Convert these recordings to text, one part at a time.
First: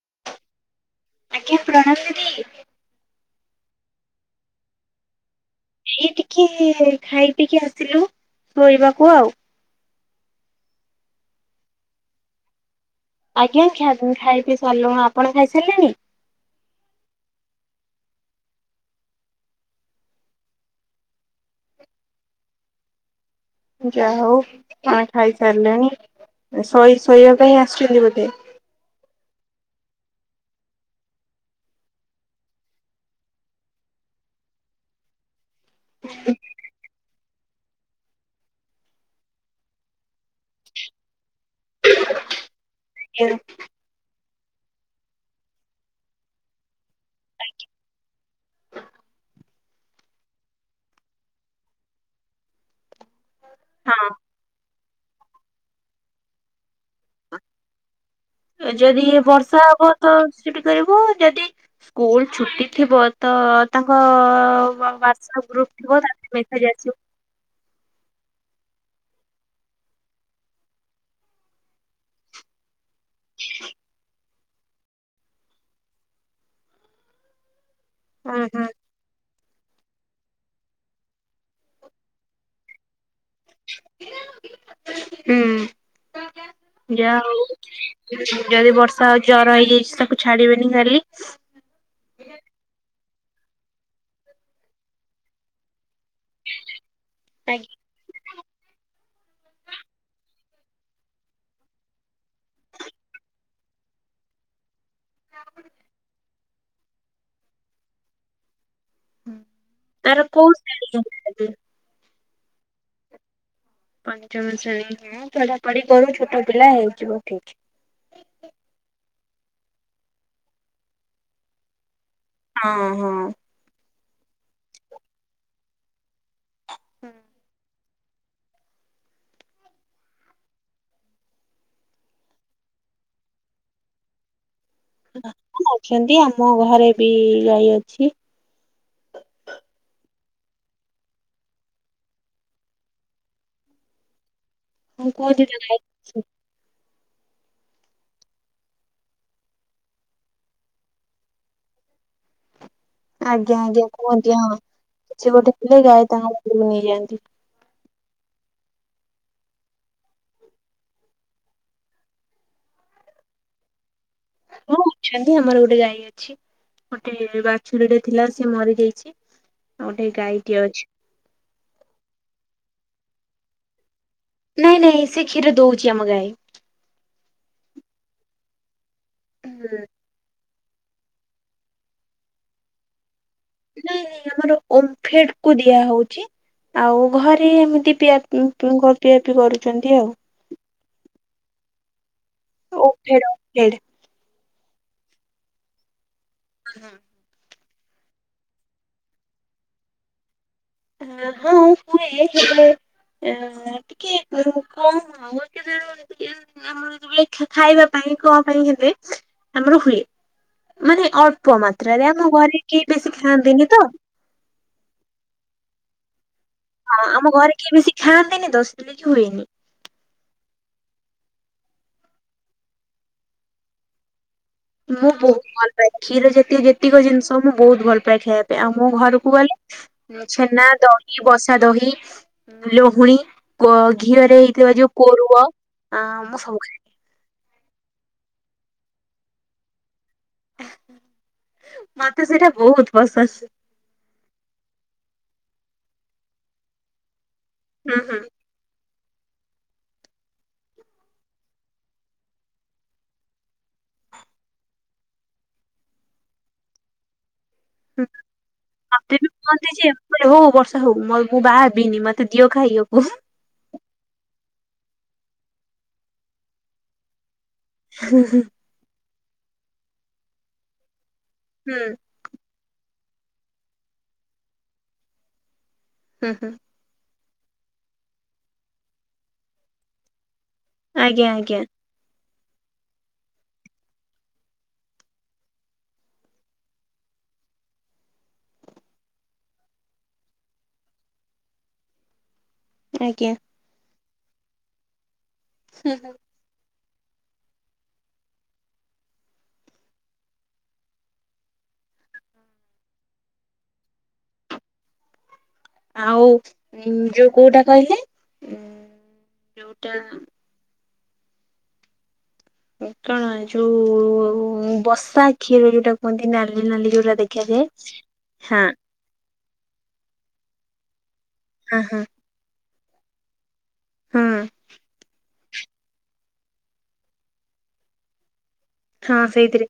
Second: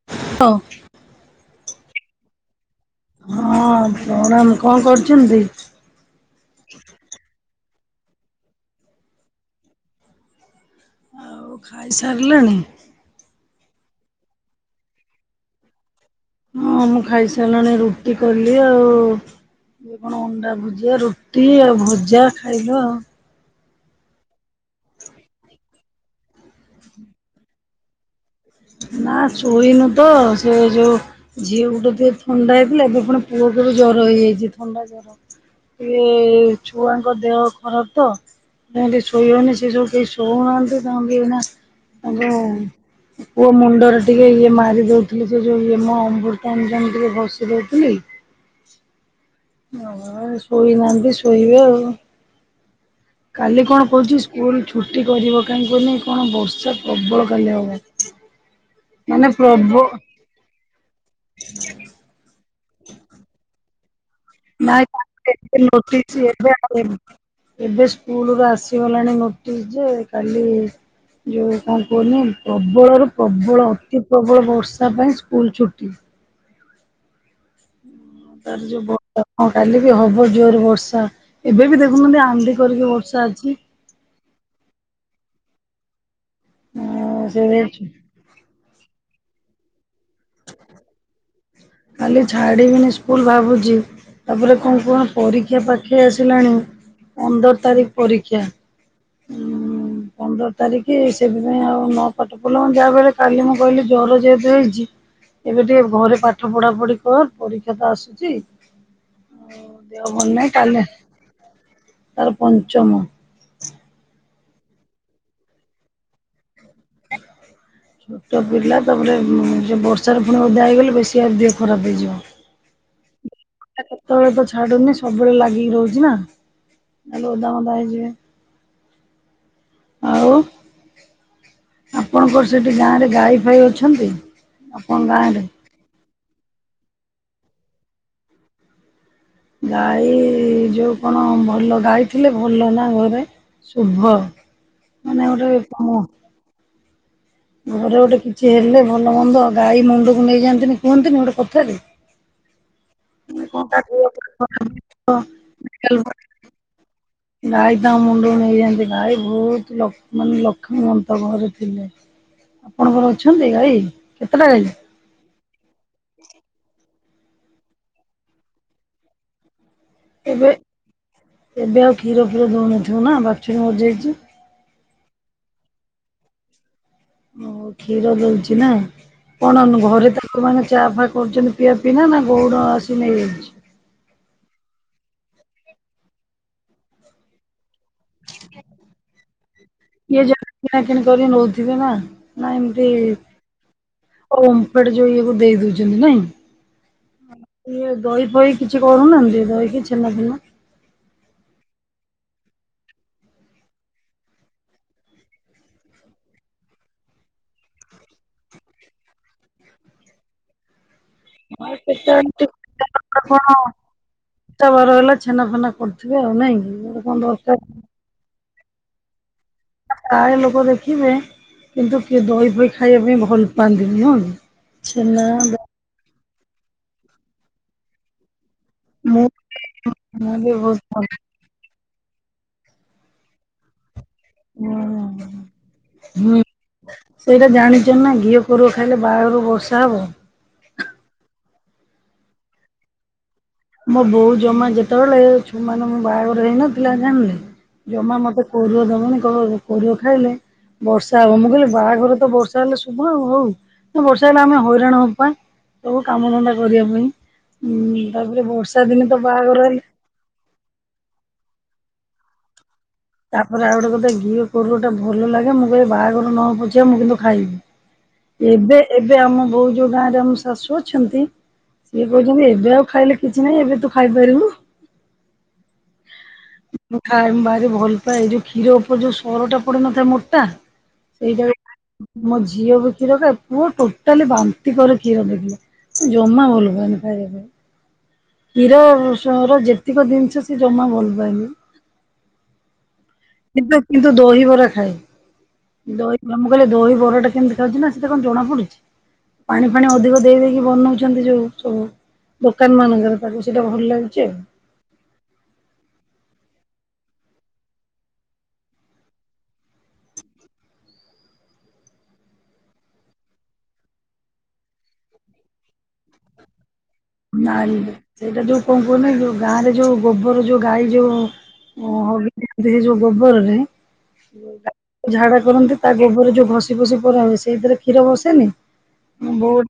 [unintelligible] ଆଜ୍ଞା ପ୍ରଣାମ ଦିଦି। ହଁ ପ୍ରଣାମ କଣ କରୁଛନ୍ତି? ଏଇ ଟିକେ ଖାଇ ପିଇକି ଆସିଲୁ ଶୋଇବାକୁ ଆଉ ଆଉ ଖାଇସାରିଲଣି? ଆଜ୍ଞା ଖାଇ ପି ସାରିଲୁଣି, ଆପଣ ଖାଇସାରିଲେଣି? ହଁ ମୁଁ ଖାଇସାରିଲାଣି, ରୁଟି କଲି ଆଉ ୟେ କଣ ଅଣ୍ଡା ଭୁଜିଆ, ରୁଟି ଆଉ ଭଜା ଖାଇଲ ଯାହା ହଉ କଣ ଖାଇସାରିଲାଣି ଶୋଇ ଶୋଇବା ପାଇଁ ଆସିଛନ୍ତି ବୋଧେ ନା ଶୋଇନୁ ତ ସେ ଯୋଉ ଝିଅକୁ ଟିକେ ଥଣ୍ଡା ହେଇଥିଲା, ଏବେ ପୁଣି ପୁଅ କୁ ଜର ହେଇଯାଇଛି, ଥଣ୍ଡା ଜର ଛୁଆଙ୍କ ଦେହ ଖରାପ ତ? ଶୋଇହଉନି ସେ ସବୁ କେହି ଶୋଇଉନାହାନ୍ତି [unintelligible] ପୁଅ ମୁଣ୍ଡରେ ଟିକେ ଇଏ ମାରି ଦଉଥିଲି, ସେ ଯୋଉ ଇଏ ମ ଅମବୃତଅଜାମ ଟିକେ ଘସି ଦଉଥିଲି। ଅ ହଉ ଶୋଇନାହାନ୍ତି ଶୋଇବେ ଆଉ। କାଲି କଣ ହଁ କହୁଛି ସ୍କୁଲ ଛୁ ଛୁଟି କରିବ କାହିଁ କହନି କଣ ବର୍ଷା ପ୍ରବଳ କାଲି ହବ। ଯଦି ଇଏ ମାନେ ବର୍ଷା ପ୍ରବ ହବ ତ ଶିଫ୍ଟି କରିବ ଯଦି ସ୍କୁଲ ଛୁଟି ଥିବ ତ ତାଙ୍କ ନାଇଁ ହ୍ୱାଟସଆପ ଗ୍ରୁପ [unintelligible] ଥିବ ନୋଟିସି ତାପରେ ଏବେ ମେସେଜ ଆସିବ। [unintelligible] ଏବେ ସ୍କୁଲରୁ ଆସିଗଲାଣି ନୋଟିସ୍ ଯେ କାଲି ଯେଉ କଣ କହୁନି ପ୍ରବଳରୁୁ ପ୍ରବଳ ଅତି ପ୍ରବଳ ବର୍ଷା ପାଇଁ ସ୍କୁଲ ଛୁଟି। ତାର ଯୋଉ ବ ହଁ କାଲି ବି ହବ ଜୋରେ ବର୍ଷା ଏବେ ବି ଦେଖୁନାହାଁନ୍ତି ହାଣ୍ଡି କରିକି ବର୍ଷା ଅଛି। ହୁଁ ଆ ଯା ହଉ। ସେ ଯଦି ବର୍ଷା ଆଉ ଜର ହେଇଯାଇଛି ତାକୁ ଛାଡିବେନି କାଲି। କାଲି ଛାଡ଼ିବିନି ସ୍କୁଲ ଭାବୁଛି ତାପରେ କଣ କୁହନି ପରୀକ୍ଷା ପାଖ ଖେଇ ଆସିଲାଣି ପନ୍ଦର ତାରିଖ ପରୀକ୍ଷା ଉଁ। ପନ୍ଦର ତାରିଖି ସେଥିପାଇଁ ଆଉ ନ ପାଠ ପଢ଼ିଲେ ହବନି ଯାହା ବି ହେଲେ କାଲି ମୁଁ କହିଲି ଜର ଯେହେତୁ ହେଇଛି ଏବେ ଟିକେ ଘରେ ପାଠ ପଢା ପଢି କର ପରୀକ୍ଷା ତ ଆସୁଛି ଓ ଦେହ ତାର ଭଲ କୋଉ ନାହିଁ କାଲି ଶ୍ରେଣୀ ତାର ପଞ୍ଚମ। ପଞ୍ଚମ ଶ୍ରେଣୀ ହଉ ପଢା ପଢି କରୁ ଛୋଟ ପିଲା ହେଇଯିବ ଠିକ। ଛୋଟ ପିଲା ତାପରେ ଉଁ ଯେ ବର୍ଷାରେ ପୁଣି ଓଦା ହେଇଗଲେ ବେଶୀ ଆ ଦେହ ଖରାପ ହେଇଯିବ। ହଁ ହଁ। ତାକୁ କେତେବେଳେ ତ ଛାଡୁନି ସବୁବେଳେ ଲାଗିକି ରହୁଛି ନା। ନ ହେଲେ ଓଦା ମୋଦା ହେଇଯିବେ ଆଉ ଆପଣଙ୍କର ସେଠି ଗାଁରେ ଗାଈ ଫାଈ ଅଛନ୍ତି ଆପଣଙ୍କ ଗାଁରେ? ଛନ୍ତି ଆମ ଘରେ ବି ଗାଈ ଅଛି। ଗାଈ ଯୋଉ କଣ ଭଲ ଗାଈଥିଲେ ଭଲ ନା ଘରେ? ଶୁଭ ହଁ ମାନେ କୁହନ୍ତି ତ ଗୋଟେ ଗାଈ ମ ଅଛି। ଘରେ ଗୋଟେ କିଛି ହେଲେ ଭଲ ମନ୍ଦ ଗାଈ ମୁଣ୍ଡକୁ ନେଇଯାଆନ୍ତିନି କୁହନ୍ତିନି ଗୋଟେ କଥାରେ ମାନେ ଆଜ୍ଞା କଣ ଆଜ୍ଞା କାଟିବ କୁହନ୍ତି ହଁ କିଛି ଗୋଟେ ଥିଲେ ଗାଈ ତାଙ୍କ ଦେହକୁ ନେଇଯାଆନ୍ତି। ଗାଈ ତାଙ୍କ ମୁଣ୍ଡକୁ ନେଇଯାଆନ୍ତି ଗାଈ ଭଉତ ଲଖ୍ ମାନେ ଲକ୍ଷ୍ମୀବନ୍ତ ଘରେ ଥିଲେ। ଆପଣଙ୍କର ଅଛନ୍ତି ଗାଈ କେତେଟା ଗାଈ? ହଁ ଅଛନ୍ତି ଆମର ଗୋଟେ ଗାଈ ଅଛି ଗୋଟେ ବାଛୁୁରୀଟେ ଥିଲା ସେ ମରି ଯାଇଛି। ଆଉ ଗୋଟିଏ ଏବେ ଗାଈଟିଏ ଅଛି। ଏବେ ଆଉ କ୍ଷୀର ଫିର ଦଉନଥିବ ନା ବାଛୁରୀ ମରି ଯାଇଛି? ନାଇଁ ନାଇଁ ସିଏ କ୍ଷୀର ଦଉଛି ଆମ ଗାଈ। ଓ ହୋ କ୍ଷୀର ଦଉଛି ନା କଣ [unintelligible] ହୁଁ ଘରେ ଦ ସେମାନେ ଚାଫା କରୁଛନ୍ତି ପିଆ ପିଇ ନା ନା ଗଉଡ଼ ଆସି ନେଇଯାଉଛି? ନାଇଁ ନାଇଁ ଆମର ଓମ୍ଫେଡ କୁ ଦିଆହଉଛି। ଆଉ ଘରେ ଏମିତି ପିଆ ଉଁ ପିଉଁ କର ପିଆ ପିଇ କରୁଛନ୍ତି ଆଉ। [unintelligible] କିଣା କିିଣି କରି ନଉଥିବେ ନା ନା ଏମତି ଓମ୍ଫେଡ ଓମ୍ଫେଡ। ଓମଫେଡ ଯୋଉ ଇଏକୁ ଦେଇ ଦଉଛନ୍ତି ନାଇଁ। ହୁଁ। ଇଏ ଦହି ପହି କିଛି କରୁନାହାନ୍ତି ଦହି କି ଛେନା ଫେନା? ହ ହଁ ହୁଏ ହେଲେ ଏ ହ ଟିକେ କମ୍ ଆଉ ବାକି ଦିନରେ [unintelligible] ଆମର ଯେତବେଳେ ଖା ଖା ଖାଇବା ପାଇଁ କଁ ପାଇଁ ହେଲେ ଆମର ହୁଏ। ମାନେ ଅଳ୍ପ ହଁ ମାତ୍ରାରେ ଆମ କେତେବେଳେ ଘରେ କେହି ବେଶୀ ଖାଆନ୍ତିନି ତ। ତୋ ଘରବାଲା ଛେନା ଫେନା କରୁଥିବେ ଆଉ ନାଇଁ କି? ଗୋଟେ ହଁ କଣ ଆମ ଘରେ ଦରକାର କିଏ ବେଶୀ ଖାଆନ୍ତିନି ତ ସେଥିଲାଗି ହୁଏନି। ପ୍ରାୟ ଲୋକ ଦେଖିବେ କିନ୍ତୁ କିଏ ଦହି ଫହି ଖାଇବା ପାଇଁ ଭଲ ପାଆନ୍ତିନି ନୁହଁକି? ମୁଁ ବହୁତ ଭଲ ପାଏ, କ୍ଷୀର ଜାତୀୟ ଯେତିକ ଜିନିଷ ମୁଁ ବହୁତ ଭଲ ପାଏ ଖାଇଆ ଆଉ ମୁଁ ଘରକୁ ଗଲେ ମୁଁ ବି ଛେନା ବହୁତ ଭଲ ଦହି ବସା ଦହି ଲହୁଣୀ କ୍ୱ ଘିଅରେ ହେଇଥିବା ଯୋଉ କୋରୁଅ ଆଁ ହୁଁ ମୁଁ ସବୁ ଖାଏ। ସେଇଟା ଜାଣିଛନା ଘିଅ କୋରୁଅ ଖାଇଲେ ବାହାଘରକୁ ବର୍ଷା ହବ। ମତେ ସେଇଟା ବହୁତ ପସନ୍ଦ। ମୋ ବୋଉ ଜମା ଯେତେବେଳେ ଛୁ ମାନେ ମୋ ବାହାଘର ହେଇନଥିଲା ଜାଣିଲେ ହୁଁ ଜମା ହୁଁ ମତେ କୋରୁଆ ଦବନି କହିଵ କୋରୁଅ ଖାଇଲେ ବର୍ଷା ହବ ମୁଁ କହିଲି ବାହାଘର ତ ବର୍ଷା ହେଲେ ଶୁଭ ଆଉ ହଉ। ନା ବର୍ଷା ହେଲେ ଆମେ ହଇରାଣ ହବା ସବୁ କାମଧନ୍ଦା କରିବା ପାଇଁ ଉଁ ତାପରେ ବର୍ଷା ଦିନେ ମତେ ତ ବି ବାହାଘର କୁହନ୍ତି ହେଲା। ଯେ ମୁଁ ହଉ ବର୍ଷା ହଉ ମ ମୁଁ ବାହା ହେବିନି, ମତେ ଦିଅ ଖାଇବାକୁ। ତାପରେ ଆଉ ଗୋଟେ କଥା ଘିଅ କୋରୁଅଟା ଭଲ ଲାଗେ ମୁଁ କହେ ବାହାଘର ନ ହଉ ପଛେ ମୁଁ କିନ୍ତୁ ହୁଁ ହୁଁ ଖାଇବି। ଏବେ ଏବେ ଆମ ବୋଉ ଯୋଉ ଗାଁରେ ଆମ ଶାଶୁ ଅଛନ୍ତି ହୁଁ। ଇଏ କହୁଛନ୍ତି ଏବେ ଆଉ ଖାଇଲେ କିଛି ନାହିଁ, ଏବେ ତୁ ଖାଇପାରିବୁ। ହୁଁ ହୁଁ। ମୁଁ ଖାଏ ମୁଁ ଭାରି ଭଲ ପାଏ, ଯୋଉ କ୍ଷୀର ଉପରେ ଯୋଉ ସରଟା ପଡି ନଥାଏ ମୋଟା? ଆଜ୍ଞା ଆଜ୍ଞା। ସେଇଟାକୁ ମୋ ଝିଅ ବି କ୍ଷୀର ଖାଏ, ପୁଅ ଟୋଟାଲି ବାନ୍ତି କରେ କ୍ଷୀର ଦେଖିଲେ। ସେ ଜମା ଭଲ ପାଏନି ଖାଇବା ପାଇଁ। କ୍ଷୀର ସର ଯେତିକ ଜିନିଷ ସେ ଜମା ଭଲ ପାଏନି। ଆଜ୍ଞା। କିନ୍ତୁ କିନ୍ତୁ ଦହିିବରା ଖାଏ, ହୁଁ ହୁଁ ଦଇ ମୁଁ କହିଲି ଦହିବରାଟା କେମିତି ଖାଉଛୁ ନା, ସେଥିରେ କଣ ଜଣାପଡୁଛି? ପାଣି ଫାଣି ଅଧିକ ଦେଇ ଦେଇକି ବନଉଛନ୍ତି ଯୋଉ ସବୁ ଦୋକାନ ମାନଙ୍କରେ। ତାକୁ ସେଇଟା ଭଲ ଲାଗୁଚି ଆଉ। ଆଉ ଉଁ ଯୋଉ କୋଉଟା କହିଲେ ଉଁ ଯୋଉଟା କଣ ଯୋଉ ବସା ଖିରି ଯୋଉଟା କୁହନ୍ତି ନାଲି ନାଲି ଯୋଉଟା ଦେଖାଯାଏ। ନାଇଁ ସେଇଟା ଯୋଉ ହଁ କ କୁହନହି ଯୋଉ ଗାଁରେ ଯୋଉ ଗୋବର ଯୋଉ ଗାଈ ହଁ ଯୋଉ ହଁ। ହଗିନ୍ତି ଯୋଉ ଗୋବରରେ। ହଁ ଗାଈ ଝାଡା କରନ୍ତି ତା ଗୋବରରେ ଯୋଉ ଘଷି ଫସି ପରା ହୁଏ ସେଇଥିରେ କ୍ଷୀର ବସେନି? ହଁ ମୋ ବୋଉ ସେଇଥିରେ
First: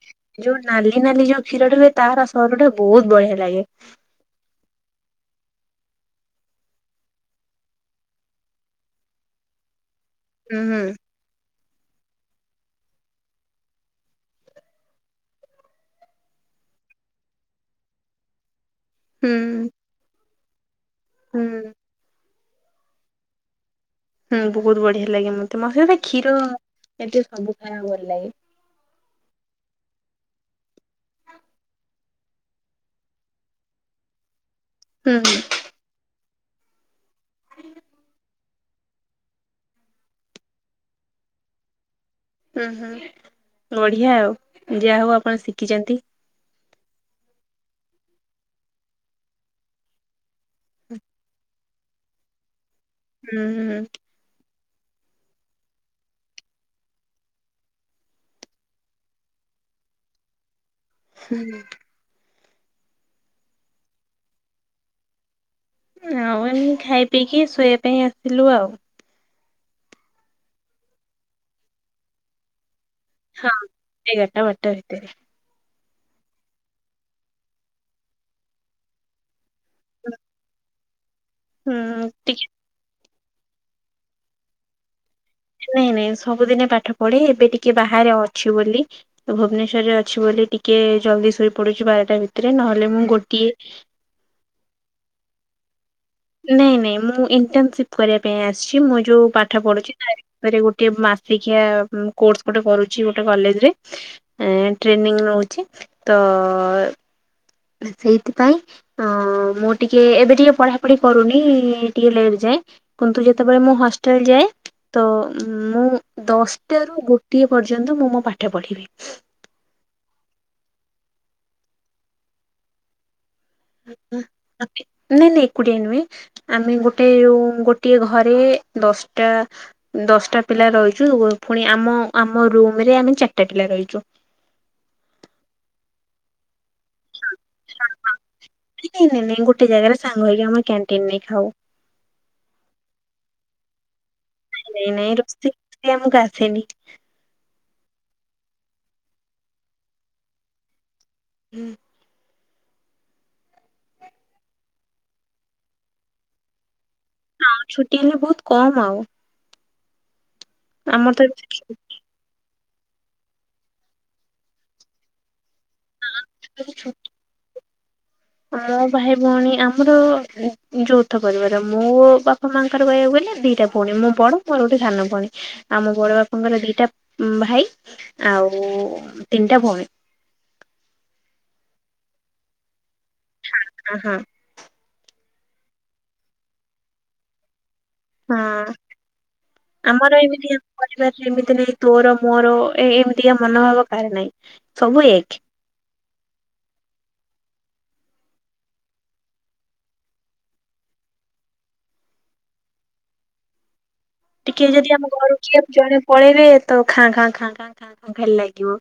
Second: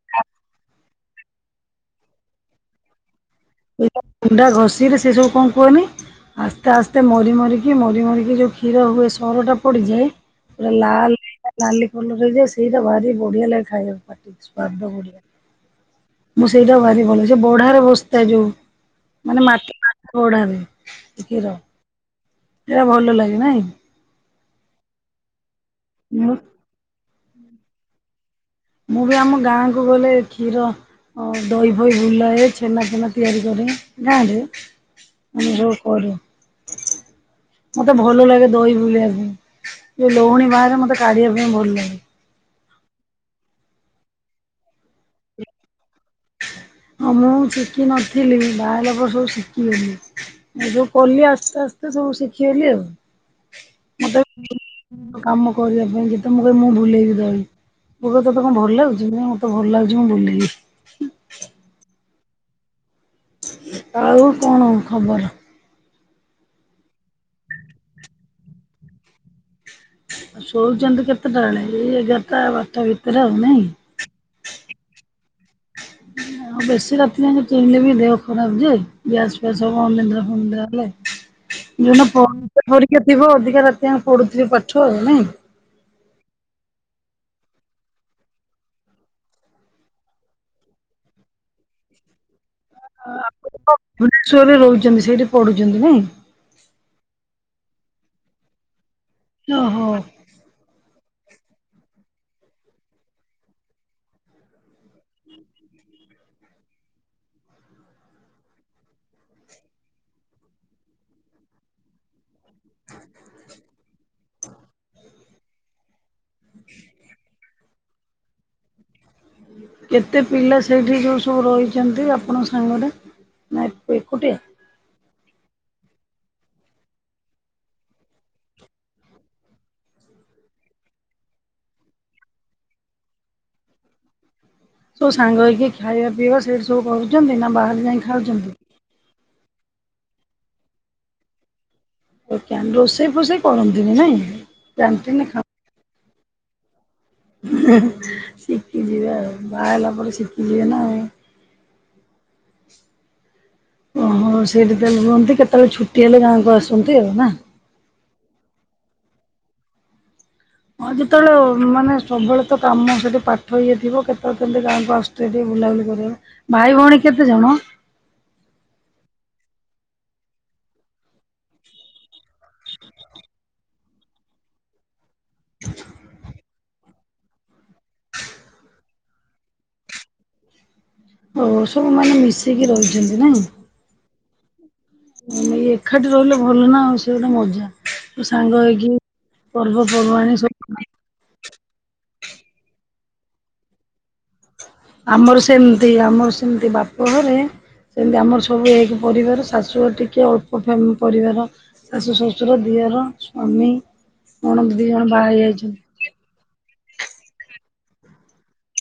ଯୋଉ ନାଲି ନାଲି ଯୋଉ କ୍ଷୀରଟା ହୁଏ ତାର ସରଟା ବହୁତ ବଢିଆ ଲାଗେ। ସେ ଗୁଣ୍ଡା ଘଷି ରେ ସେ ସବୁ କଣ କୁହନି। ଆସ୍ତେ ଆସ୍ତେ ମରି ମରିକି ମରି ମରିକି ଯୋଉ କ୍ଷୀର ହୁଏ ସରଟା ପଡିଯାଏ। ହୁଁ ପୁରା ହୁଁ। ଲାଲ ନାଲି କଲର ହେଇଥିବ ସେଇଟା ଭାରି ବଢିଆ ଲାଗେ ଖାଇବାକୁ ପାଟିକୁ ସ୍ଵାଦ ବଢିଆ। ମୁଁ ସେଇଟା ଭାରି ଭଲ, ସେ ବଢାରେ ବସ ଟା ଯୋଉ ହୁଁ। ମାନେ ମାଟି [unintelligible] କ୍ଷୀର। ହୁଁ। ଟା ଭଲ ଲାଗେ ନାଇଁ? ହୁଁ ବହୁତ ବଢିଆ ଲାଗେ, ମତେ ମତେ ତ କ୍ଷୀର ମୁଁ ଜାତୀୟ ସବୁ ଖାଇଆକୁ ଭଲ ଲାଗେ। ମୁଁ ବି ଆମ ଗାଁକୁ ଗଲେ କ୍ଷୀର ଦହି ଫହି ବୁଲାଏ, ଛେନା ଫେନା ତିଆରି କରେ ଗାଁ ରେ। ହୁଁ ମାନେ ଯୋଉ କରେ ମତେ ଭଲ ଲାଗେ ଦହି ବୁଲେଇବାକୁ, ଯୋଉ ଲହୁଣୀ ବାହାରେ ମତେ କାଢିବା ପାଇଁ ଭଲ ଲାଗେ। ହୁଁ ହୁଁ ବଢିଆ ଆଉ, ଯାହା ହଉ ଆପଣ ଶିଖିଛନ୍ତି। ମୁଁ ଶିଖିିନଥିଲି ବାହା ହେଲା ପରେ ସବୁ ଶିଖିଗଲି। ମୁଁ ଯୋଉ କଲି ଆସ୍ତେ ଆସ୍ତେ ସବୁ ଶିଖିଗଲି ଆଉ। ହୁଁ ହୁଁ। ମତେ କାମ କରିବା ପାଇଁ କେତେ ମୁଁ କହିଲ ମୁଁ ଭୁଲେଇବି ଦହି। ବୋଉ କହିବ ତତେ କଣ ଭଲ ଲାଗୁଛି, ମୁଁ ମତେ ଭଲ ଲାଗୁଛି ମୁଁ ବୁଲେଇବି। ହୁଁ। ଆଉ କଣ ଖବର? ଆଉ ଏମି ଖାଇ ପିଇକି ଶୋଇବା ପାଇଁ ଆସିଲୁ ଆଉ ଆଉ ଶୋଉଛନ୍ତି କେତେଟା ବେଳେ ଏଇ ଏଗାରଟା ବାରଟା ଭିତରେ ଆଉ ହଁ ନାଇଁ। ଏଗାରଟା ବାରଟା ଭିତରେ।। ଆଉ ବେଶୀ ରାତି ଯାଏ ଚିଇଁଲେ ବି ଦେହ ଖରାପ ଯେ ଗ୍ୟାସ୍ ଫ୍ୟାସ୍ ହବ ଅନିଦ୍ରା ଫନିଦ୍ରା ହେଲେ ଯୋଉଦିନ ହୁଁ ଟିକେ ଫୋ ଟିକେ ଥିବ ଅଧିକା ରାତି ଆ ପଢୁଥିବେ ପାଠ ଆଉ ନାଇଁ। ନାଇଁ ନାଇଁ ସବୁଦିନେ ପାଠ ପଢ଼େ ଏବେ ଟିକେ ବାହାରେ ଅଛି ବୋଲି ଭୁବନେଶ୍ଵରରେ ଅଛି ବୋଲି ଟିକେ ଜଲ୍ଦି ଶୋଇ ପଡୁଛି ବାରଟା ଭିତରେ ନହେଲେ ମୁଁ ଗୋଟିଏ ଭ [inaudible] ରେ ରହୁଛନ୍ତି ସେଇଠି ପଢୁଛନ୍ତି ନାଇଁ। ନାଇଁ ନାଇଁ ମୁଁ ଇଣ୍ଟର୍ନସିପ୍ କରିବା ପାଇଁ ଆସିଛି ମୁୋ ଯେଉଁ ପାଠ ଓହୋ ପଢ଼ୁଛି ତାରି ଗୋଟେ ମାସିକିଆ କୋର୍ସ ଗୋଟେ କରୁଛି ଗୋଟେ କଲେଜରେ। ଏ ଟ୍ରେନିଂ ନଉଛି ତ ସେଇଥି ପାଇଁ। ହଁ ମୁଁ ଟିକେ ଏବେ ଟିକେ ପଢାପୁଢି କରୁନି ଟିକେ ଲେଟ୍ ଯାଏଁ। କିନ୍ତୁ ଯେତେବେଳେ ମୁଁ ହଷ୍ଟେଲ ଯାଏ ତ ମୁଁ। ଦଶଟା ର ଗୋଟିଏ ପର୍ଯ୍ୟନ୍ତ ମୁଁ ମୋ ପାଠ ପଢ଼ିବି। କେତେ ପିଲା ସେଇଠି ଯୋଉ ସବୁ ରହିଛନ୍ତି ଆପଣଙ୍କ ସାଙ୍ଗରେ ନା ହୁଁ। ଏକୁଟିଆ? ନାଇଁ ନାଇଁ ଏକୁଟିଆ ନୁହେଁ ଆମେ ଗୋଟେ ରୁମ୍ ଗୋଟିଏ ଘରେ ଦଶ୍ଟା ଦଶଟା ପିଲା ରହିଛୁ ପୁଣି ଆମ ଆମ ରୁମ୍ରେ ଆମେ ଚାରିଟା ପିଲା ରହିଛୁ। ସବୁ ସାଙ୍ଗ ହେଇକି ଖାଇବା ପିଇବା ସେଇଠି ସବୁ କରୁଛନ୍ତି ନା ବାହାରେ ଯାଇ ଖାଉଛନ୍ତି? ନାଇଁ ନାଇ ନାଇଁ ଗୋଟେ ଜାଗାରେ ସାଙ୍ଗ ହେଇକି ଆମର କ୍ୟାଣ୍ଟିନ ନେ ଖାଉ। ଓ ରୋଷେଇ ଫୋଷେଇ କରନ୍ତିନି ନାଇଁ। ନେଇଁ ନେଇଁ କ୍ୟାଣ୍ଟିନରେ ଖାଉ ରୋଷେଇ କରିବା ମତେ ଆସେନି। ଶିଖିଯିବେ ଆଉ ବାହା ହେଲା ପରେ ଶିଖିଯିବେ ନା ଆଉ। ହୁଁ। ଓହୋ ସେଇଠି ତହେଲେ ହୁହନ୍ତି କେତେବେଳେ ଛୁଟି ହେଲେ ଗାଁକୁ ଆସନ୍ତି ଆଉ ନା? ଆଉ ଛୁଟି ହେଲେ ବହୁତ କମ୍ ଆଉ। ହଁ ଆମର ତ ଯେତେବେଳେ ଏବେ ମାନେ ସବୁବେଳେ କେତ କାମ ସେଠି ପାଠ ଇଏ ଥିବ କେତେବେଳେ କେମିତି ଗାଁକୁ ଆସୁ ଟିକେ ବୁଲାବୁଲି କରିବ ଛୁଟି ଭାଇ ଛୁ- ଭଉଣୀ କେତେ ଜମ [inaudible] ମୋ ଭାଇ ଭଉଣୀ ଆମର ଯୌଥ ପରିବାର ମୋ ବାପା ମାଆଙ୍କର କହିବାକୁ ଗଲେ ଦିଇଟା। ପୁଣି ମୁଁ ପୁଣି ମୋ ଗୋଟେ ସାନ ଭଉଣ ଆମ ବଡ ବାପାଙ୍କର ଦିଟା ଭାଇ ଆଉ ତିନିଟା ଭଉଣୀ। ଓ ସବୁ ମାନେ ମିଶିକି ରହିଛନ୍ତି ନାଇଁ। ଅଁ ହଁ। ଏକାଠି ରହିଲେ ଭଲ ନା ଆଉ ସେ ଗୁଟେ ମଜା। ସାଙ୍ଗ ହଁ ହେଇକି ପର୍ବପର୍ବାଣି ସବୁ ପରିବାର ସେମିତି ନାାଇଁ ତୋର ମୋର ଏ ଏମିତିକା ମନୋଭାବ କାହାର ନାହିଁ। ସବୁ ଏକ ଆମର ସେମିତି ଆମର ସେମିତି ବାପ ଘରେ ସେମିତି ଆମର ସବୁ ଏକ ପରିବାର ଶାଶୁ ଟିକେ ଅଳ୍ପ ଫେମି ପରିବାର। ଶାଶୁ ଶଶୁର ଦିଅର ସ୍ୱାମୀ। ଟିକେ ନଣନ୍ଦ ଦି ଯଦି ଜଣ ଆମ ବାହା ଘରୁ କିଏ ହେଇଯାଇଛନ୍ତି। ଜଣେ ପଳେଇବେ ତ ଖାଁ ଖାଁ ଖାଁ ଖାଁ ଖାଁ ଖାଁ ଖାଲି ଲାଗିବ।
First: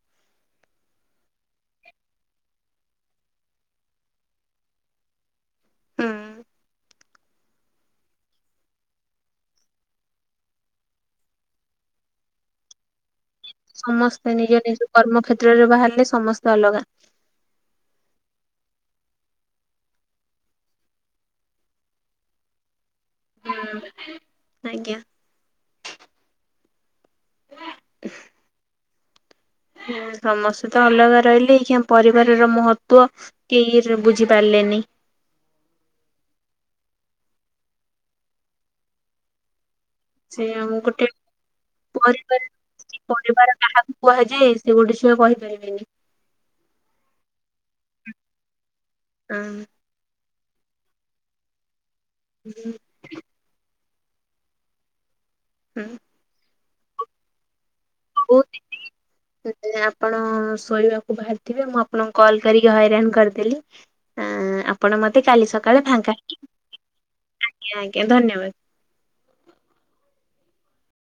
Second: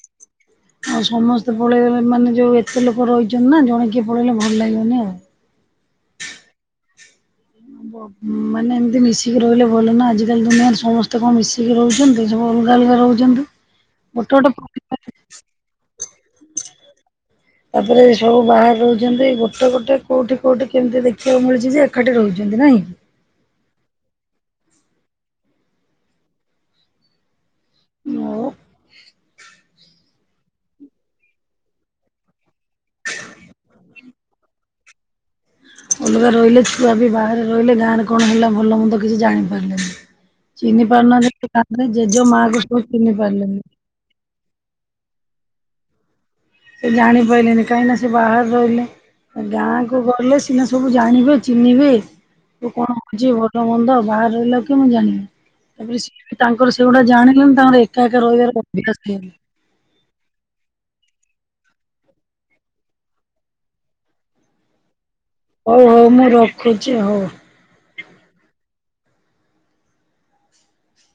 ଆଉ ସମସ୍ତେ ପଳେଇଲେ ମାନେ ଯୋଉ ଏତେ ଲୋକ ରହିଛନ୍ତି ନା ଜଣେ କିଏ ପଳେଇଲେ ଭଲ ଲାଗିବନି ଆଉ। ଉଁ [unintelligible] ମାନେ ଏମିତି ମିଶିକି ରହିଲେ ଭଲ ନା ଆଜିକାଲି ଦୁନିଆରେ ସମସ୍ତେ କଣ ମିଶିକି ରହୁଛନ୍ତି ସବୁ ଅଲଗା ଅଲଗା ରହୁଛନ୍ତି। ସମସ୍ତେ ଗୋଟେ ନିଜ ନିଜ ଗୋଟେ ପରିବାର କର୍ମ କ୍େତ୍ରରେ ବାହାରିଲେ ସମସ୍ତେ ଅଲଗା। ତାପରେ ସବୁ ବାହାରେ ରହୁଛନ୍ତି ଗୋଟେ ଗୋଟେ କୋଉଠି କୋଉଠି କେମିତି ଦେଖିବାକୁ ମିଳିଛି ଯେ ଏକାଠି ରହୁଛନ୍ତି ନାଇଁ। ହଁ ଆଜ୍ଞା କି? [inaudible] ସମସ୍ତେ ତ ଅଲଗା ରହିଲେ ଏଇ୍ ପରିବାର ର ମହତ୍ୱ। କେହି କିଛିଟା ବୁଝିପାରିଲେନି। ଅଲଗା ରହିଲେ ଛୁଆ ବି ବାହାରେ ରହିଲେ ଗାଁରେ କଣ ହେଲା ଭଲ ମନ୍ଦ କିଛି ଜାଣିପାରିଲେନି। ସେ ଆମ ଚିହିଁ [unintelligible] ଗୋଟେ ପାରୁନା ଦରେ ଯେ ଯଉ ମାକୁଛ ଚିନି ପ ଲେନ୍ତି କୁହାଯା ସେ ଗୋଟେ ସୟ କହିପାରିବେନି [unintelligible] ସେ ଜାଣିପାରିଲେନି କାହିଁକି ସେ ବାହାରେ ରହିଲେ ହଁ ଗାଁ ତୁ ଗଲେ ସିନା ସବୁ ଜାଣିବେ ଚିହ୍ନିବେ ତୁ କଣ- ଆଛି ଭଲ ମନ୍ଦ ବାହାର ରହିଲା କି ମୁଁ ଜାଣିଵେ। ହଉ ତାପରେ ତାଙ୍କର ସେଗୁଡା ଜାଣିଲେଣି ତାଙ୍କର- କାଁକ ରହିବାର [unintelligible] ଆପଣ ଶୋଇବାକୁ ବାହାରିଥିବେ। ମୁଁ ଆପଣଙ୍କୁ କଲ୍ କରିକି ହଇରାଣ କରିଦେଲି। ହଁ ଆଁ [inaudible] ଆପଣ ମତେ କାଲି - ହଉ ହଉ ମୁଁ ରଖୁଛି ହଉ। ଆଜ୍ଞ ଆଜ୍ଞା ଧନ୍ୟବାଦ।